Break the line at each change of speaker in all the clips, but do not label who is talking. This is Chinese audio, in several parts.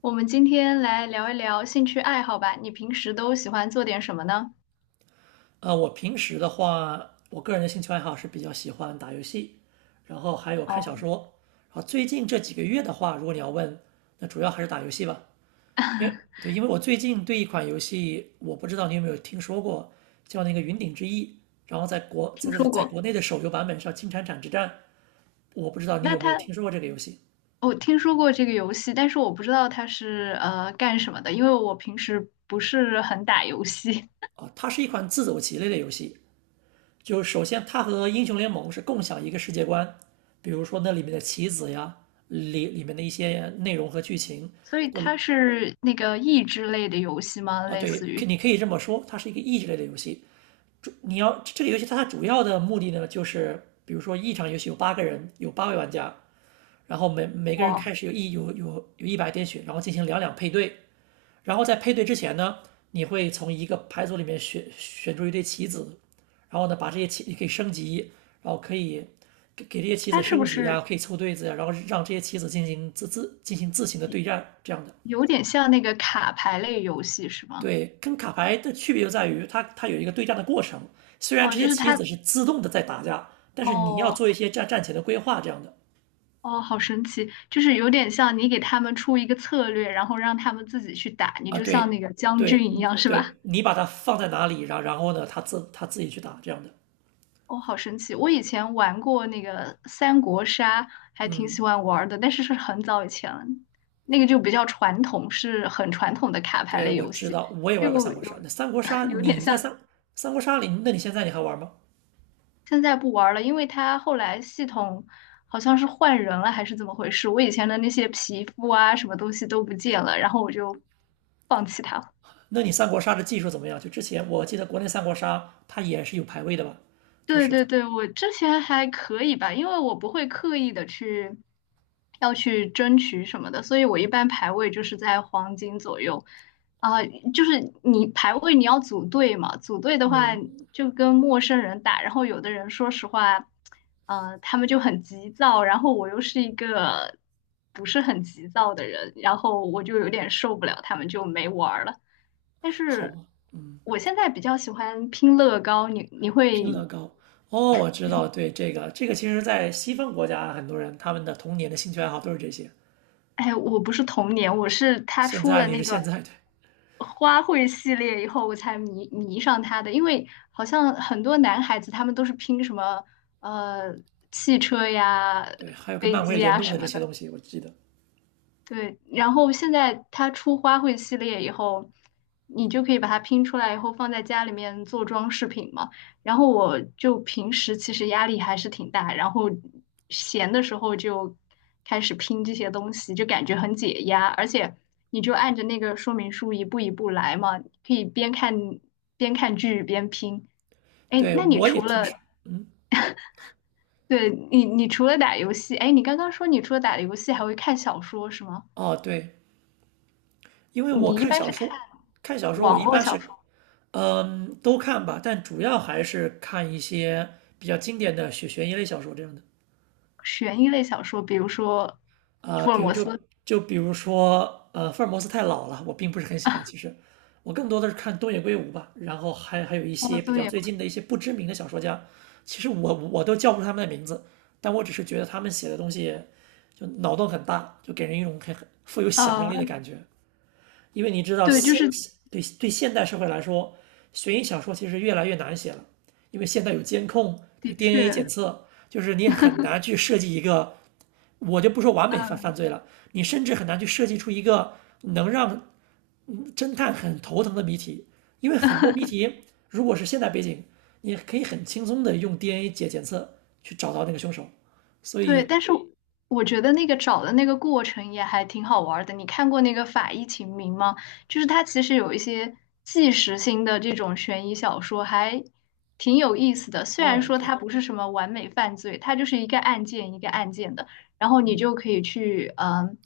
我们今天来聊一聊兴趣爱好吧。你平时都喜欢做点什么呢？
我平时的话，我个人的兴趣爱好是比较喜欢打游戏，然后还有看小
哦，
说。然后最近这几个月的话，如果你要问，那主要还是打游戏吧。因为对，因为我最近对一款游戏，我不知道你有没有听说过，叫那个《云顶之弈》，然后在国
听
在在
说
在
过。
国内的手游版本上，《金铲铲之战》，我不知道你
那
有没有
它，
听说过这个游戏
我听说过这个游戏，但是我不知道它是干什么的，因为我平时不是很打游戏，
啊？它是一款自走棋类的游戏，就首先它和英雄联盟是共享一个世界观，比如说那里面的棋子呀，里面的一些内容和剧情
所以
都
它是那个益智类的游戏吗？
啊，
类
对，
似
可
于，
你可以这么说，它是一个益智类的游戏。主你要这个游戏它主要的目的呢，就是比如说一场游戏有八个人，有八位玩家，然后每个人
哇，
开始有一百点血，然后进行两两配对，然后在配对之前呢，你会从一个牌组里面选出一对棋子，然后呢，把这些棋你可以升级，然后可以给这些棋子
它是不
升级
是
呀、可以凑对子呀、然后让这些棋子进行自行的对战，这样的。
有点像那个卡牌类游戏是吗？
对，跟卡牌的区别就在于它有一个对战的过程，虽然
哦，
这些
就是
棋
它，
子是自动的在打架，但是你要
哦，
做一些战前的规划这样的
哦，好神奇，就是有点像你给他们出一个策略，然后让他们自己去打，你
啊，
就像
对
那个将
对，
军一
嗯，
样，是吧？
对你把它放在哪里，然后呢，它自己去打这样的，
哦，好神奇！我以前玩过那个三国杀，还挺
嗯。
喜欢玩儿的，但是是很早以前了，那个就比较传统，是很传统的卡牌
对，
类
我
游
知
戏，
道，我也
就
玩过三国杀。
有
那三国 杀，
有点
你在
像
三三国杀里，那你现在你还玩吗？
现在不玩儿了，因为它后来系统好像是换人了，还是怎么回事？我以前的那些皮肤啊，什么东西都不见了，然后我就放弃它。
那你三国杀的技术怎么样？就之前我记得国内三国杀它也是有排位的吧？就
对
是
对
它，
对，我之前还可以吧，因为我不会刻意的去要去争取什么的，所以我一般排位就是在黄金左右。啊、就是你排位你要组队嘛，组队的话
嗯，
就跟陌生人打，然后有的人说实话，他们就很急躁，然后我又是一个不是很急躁的人，然后我就有点受不了，他们就没玩儿了。但
好
是
吧，
我现在比较喜欢拼乐高，你
拼乐
会？
高。哦，我知道，对这个，其实，在西方国家，很多人他们的童年的兴趣爱好都是这些。
哎，我不是童年，我是他
现
出
在
了
你
那
是
个
现在，对
花卉系列以后，我才迷上他的。因为好像很多男孩子他们都是拼什么呃汽车呀、
对，还有跟
飞
漫威
机
联
呀
动
什
的这
么
些
的，
东西，我记得。
对，然后现在它出花卉系列以后，你就可以把它拼出来以后放在家里面做装饰品嘛。然后我就平时其实压力还是挺大，然后闲的时候就开始拼这些东西，就感觉很解压。而且你就按着那个说明书一步一步来嘛，可以边看剧边拼。哎，
对，
那你
我也
除
听
了，
说，嗯，
对，你你除了打游戏，哎，你刚刚说你除了打游戏还会看小说是吗？
哦，对，因为我
你一
看
般
小
是看
说，看小说我
网
一
络
般
小
是
说、
嗯，都看吧，但主要还是看一些比较经典的悬疑类小说这样的
悬疑类小说，比如说
啊、
福尔
比如
摩
就
斯。
就比如说福尔摩斯太老了，我并不是很喜欢。其实我更多的是看东野圭吾吧，然后还有一
哦，
些比较
对，
最近的一些不知名的小说家，其实我都叫不出他们的名字，但我只是觉得他们写的东西就脑洞很大，就给人一种很富有想象力的
嗯，
感觉。因为你知道
对，就
现
是
对对现代社会来说，悬疑小说其实越来越难写了，因为现在有监控，它
的
有
确，
DNA 检测，就是你很难去设计一个，我就不说完美犯犯
嗯，
罪了，你甚至很难去设计出一个能让侦探很头疼的谜题，因为很多谜题如果是现代背景，你可以很轻松的用 DNA 检测去找到那个凶手，所
对，
以，
但是我觉得那个找的那个过程也还挺好玩儿的。你看过那个《法医秦明》吗？就是它其实有一些纪实性的这种悬疑小说，还挺有意思的。虽然
哦，
说
对。
它不是什么完美犯罪，它就是一个案件一个案件的，然后你就可以去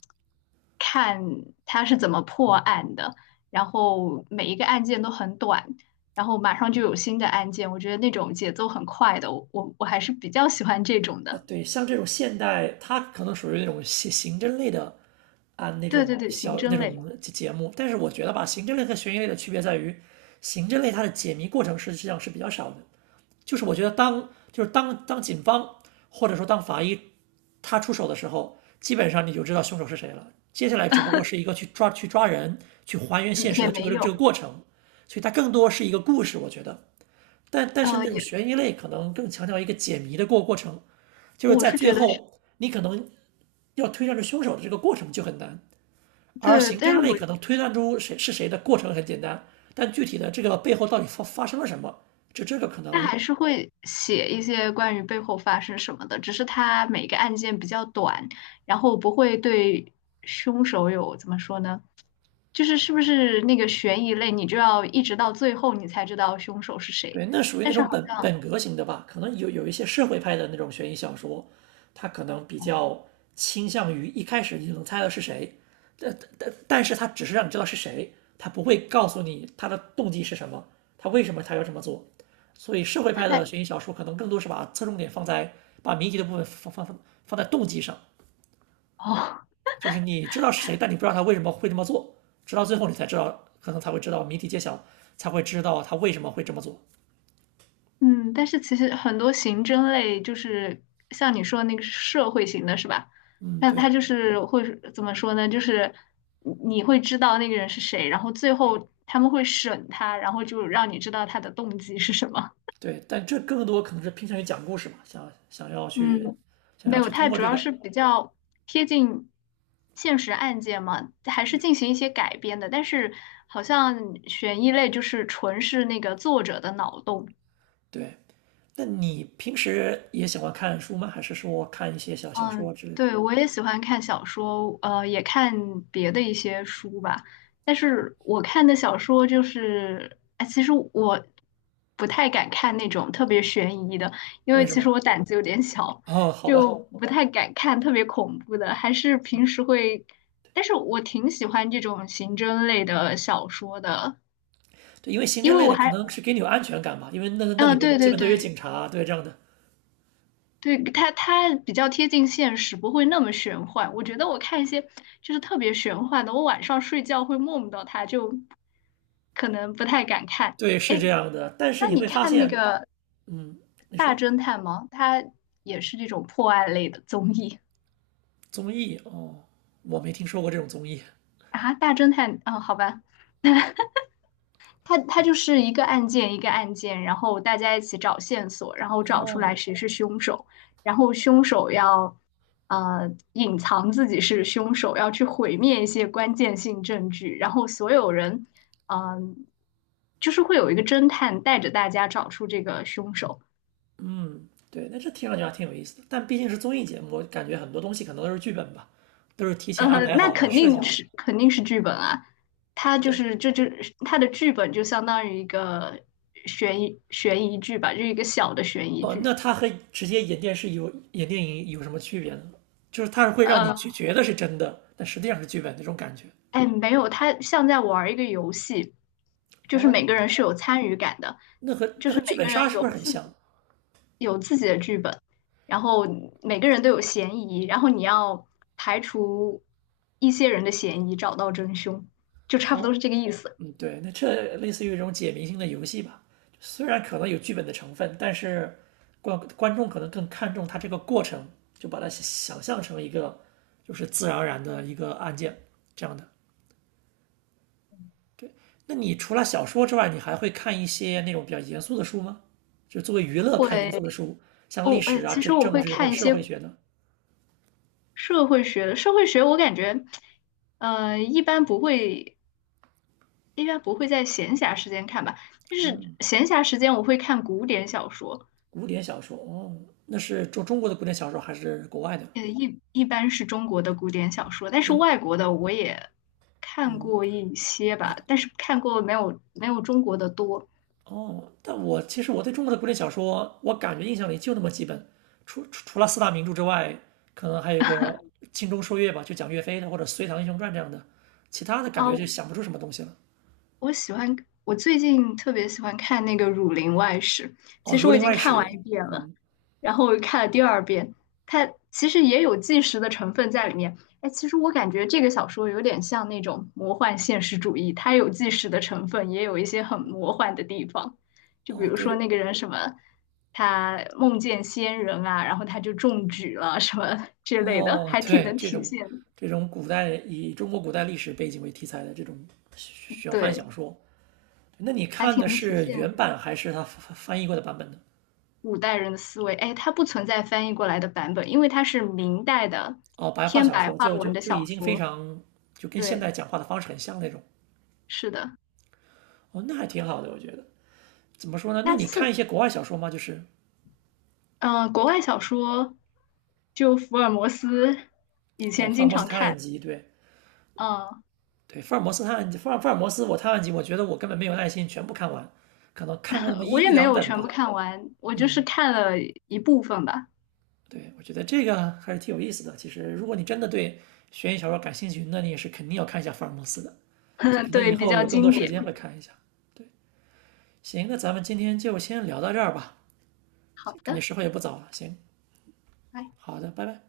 看它是怎么破案的，然后每一个案件都很短。然后马上就有新的案件，我觉得那种节奏很快的，我还是比较喜欢这种
啊，
的。
对，像这种现代，它可能属于那种刑侦类的啊那
对
种
对对，刑
小那
侦类，
种节目，但是我觉得吧，刑侦类和悬疑类的区别在于，刑侦类它的解谜过程实际上是比较少的，就是我觉得当就是当当警方或者说当法医他出手的时候，基本上你就知道凶手是谁了，接下来只不过是一个去抓人去还原
嗯，
现实
也
的这
没
个这个
有，
过程，所以它更多是一个故事，我觉得。但但是
呃，
那种
也
悬疑类可能更强调一个解谜的过程，就是
我
在
是
最
觉得是，
后你可能要推断出凶手的这个过程就很难，而
对，
刑
但是
侦
我
类可能推断出谁是谁的过程很简单，但具体的这个背后到底发生了什么，就这个可
他
能
还是会写一些关于背后发生什么的，只是他每个案件比较短，然后不会对凶手有怎么说呢？就是是不是那个悬疑类，你就要一直到最后你才知道凶手是谁，
对，那属于
但
那
是
种
好
本
像，
本格型的吧，可能有一些社会派的那种悬疑小说，它可能比
哦，
较倾向于一开始你就能猜到是谁，但是它只是让你知道是谁，它不会告诉你他的动机是什么，他为什么他要这么做。所以社会
那
派的
还
悬疑小说可能更多是把侧重点放在把谜题的部分放在动机上，
哦。
就是你知道是谁，但你不知道他为什么会这么做，直到最后你才知道，可能才会知道谜题揭晓，才会知道他为什么会这么做。
嗯，但是其实很多刑侦类就是像你说的那个社会型的是吧？
嗯，
那
对。
他就是会怎么说呢？就是你会知道那个人是谁，然后最后他们会审他，然后就让你知道他的动机是什么。
对，但这更多可能是偏向于讲故事嘛，想要去
嗯，
想
没
要
有，
去通
它
过
主
这
要
个，
是比较贴近现实案件嘛，还是进行一些改编的。但是好像悬疑类就是纯是那个作者的脑洞。
对。那你平时也喜欢看书吗？还是说看一些小小
嗯，
说之类的？
对，我也喜欢看小说，也看别的一些书吧。但是我看的小说就是，哎，其实我不太敢看那种特别悬疑的，因
为
为
什
其
么？
实我胆子有点小，
哦，好
就
吧，
不太敢看特别恐怖的。还是平时会，但是我挺喜欢这种刑侦类的小说的，
对，因为刑
因
侦
为
类
我
的可
还，
能是给你有安全感吧，因为那那里
嗯，
面
对
基
对
本都
对，
有警察，对这样的，
对，它比较贴近现实，不会那么玄幻。我觉得我看一些就是特别玄幻的，我晚上睡觉会梦到它，就可能不太敢看。
对，
哎，
是这样的。但是
那
你
你
会发
看那
现，
个
嗯，你
大
说
侦探吗？它也是这种破案类的综艺
综艺哦，我没听说过这种综艺
啊。大侦探，嗯，好吧，它就是一个案件一个案件，然后大家一起找线索，然后找出
哦。
来谁是凶手，然后凶手要隐藏自己是凶手，要去毁灭一些关键性证据，然后所有人嗯、呃就是会有一个侦探带着大家找出这个凶手。
嗯，对，那这听上去还挺有意思的，但毕竟是综艺节目，我感觉很多东西可能都是剧本吧，都是提前安排
那
好的、
肯
设计
定
好的。
是肯定是剧本啊，它就
对，
是这就是它的剧本就相当于一个悬疑剧吧，就是一个小的悬疑
哦，
剧。
那它和直接演电视有演电影有什么区别呢？就是它是会让你觉
呃，
觉得是真的，但实际上是剧本那种感觉。
哎，没有，它像在玩儿一个游戏，就是每
哦，
个人是有参与感的，
那和
就
那和
是
剧
每
本
个人
杀是不
有
是很像？
有自己的剧本，然后每个人都有嫌疑，然后你要排除一些人的嫌疑，找到真凶，就差不
哦，
多是这个意思。
嗯，对，那这类似于一种解谜性的游戏吧，虽然可能有剧本的成分，但是观众可能更看重它这个过程，就把它想象成一个就是自然而然的一个案件这样的。那你除了小说之外，你还会看一些那种比较严肃的书吗？就作为娱乐看严
会
肃的书，像历
哦，哎，
史啊、
其实
政
我
政
会
治或者
看一
社
些
会学的
社会学的，社会学我感觉，呃，一般不会，一般不会在闲暇时间看吧，但是闲暇时间我会看古典小说。
古典小说。哦，那是中国的古典小说还是国外的？
一般是中国的古典小说，但是
那
外国的我也看
嗯，
过一些吧，但是看过没有中国的多。
哦，但我其实我对中国的古典小说，我感觉印象里就那么几本，除了四大名著之外，可能还有一个《精忠说岳》吧，就讲岳飞的，或者《隋唐英雄传》这样的，其他的感
啊，
觉就想不出什么东西了。
我喜欢，我最近特别喜欢看那个《儒林外史》，
哦，
其实
《儒
我已
林
经
外
看
史》，
完一遍了。然后我又看了第二遍，它其实也有纪实的成分在里面。哎，其实我感觉这个小说有点像那种魔幻现实主义，它有纪实的成分，也有一些很魔幻的地方。就比
哦，
如说
对，
那个人什么，他梦见仙人啊，然后他就中举了什么之类的，
哦，
还挺
对，
能
这
体
种
现，
这种古代以中国古代历史背景为题材的这种玄幻小
对，
说，那你
还
看
挺
的
能体
是
现
原版还是他翻译过的版本呢？
古代人的思维。哎，它不存在翻译过来的版本，因为它是明代的
哦，白话
偏
小
白
说
话
就就
文的
就已
小
经非
说。
常就跟现
对，
代讲话的方式很像那种。
是的。
哦，那还挺好的，我觉得。怎么说呢？那
那
你
四
看一些国外小说吗？就是
嗯，国外小说就福尔摩斯，以
哦，
前
福尔
经
摩斯
常
探案
看，
集，对
嗯，
对，福尔摩斯探案集，福尔摩斯我探案集，我觉得我根本没有耐心全部看完，可能看过那么 一
我
一
也没
两
有
本
全部
吧。
看完，我就是看了一部分吧，
对，我觉得这个还是挺有意思的。其实，如果你真的对悬疑小说感兴趣，那你也是肯定要看一下福尔摩斯的。所以，可 能以
对，比
后
较
有更多
经
时
典。
间会看一下。行，那咱们今天就先聊到这儿吧，
好
感觉
的，
时候也不早了。行，
拜。
好的，拜拜。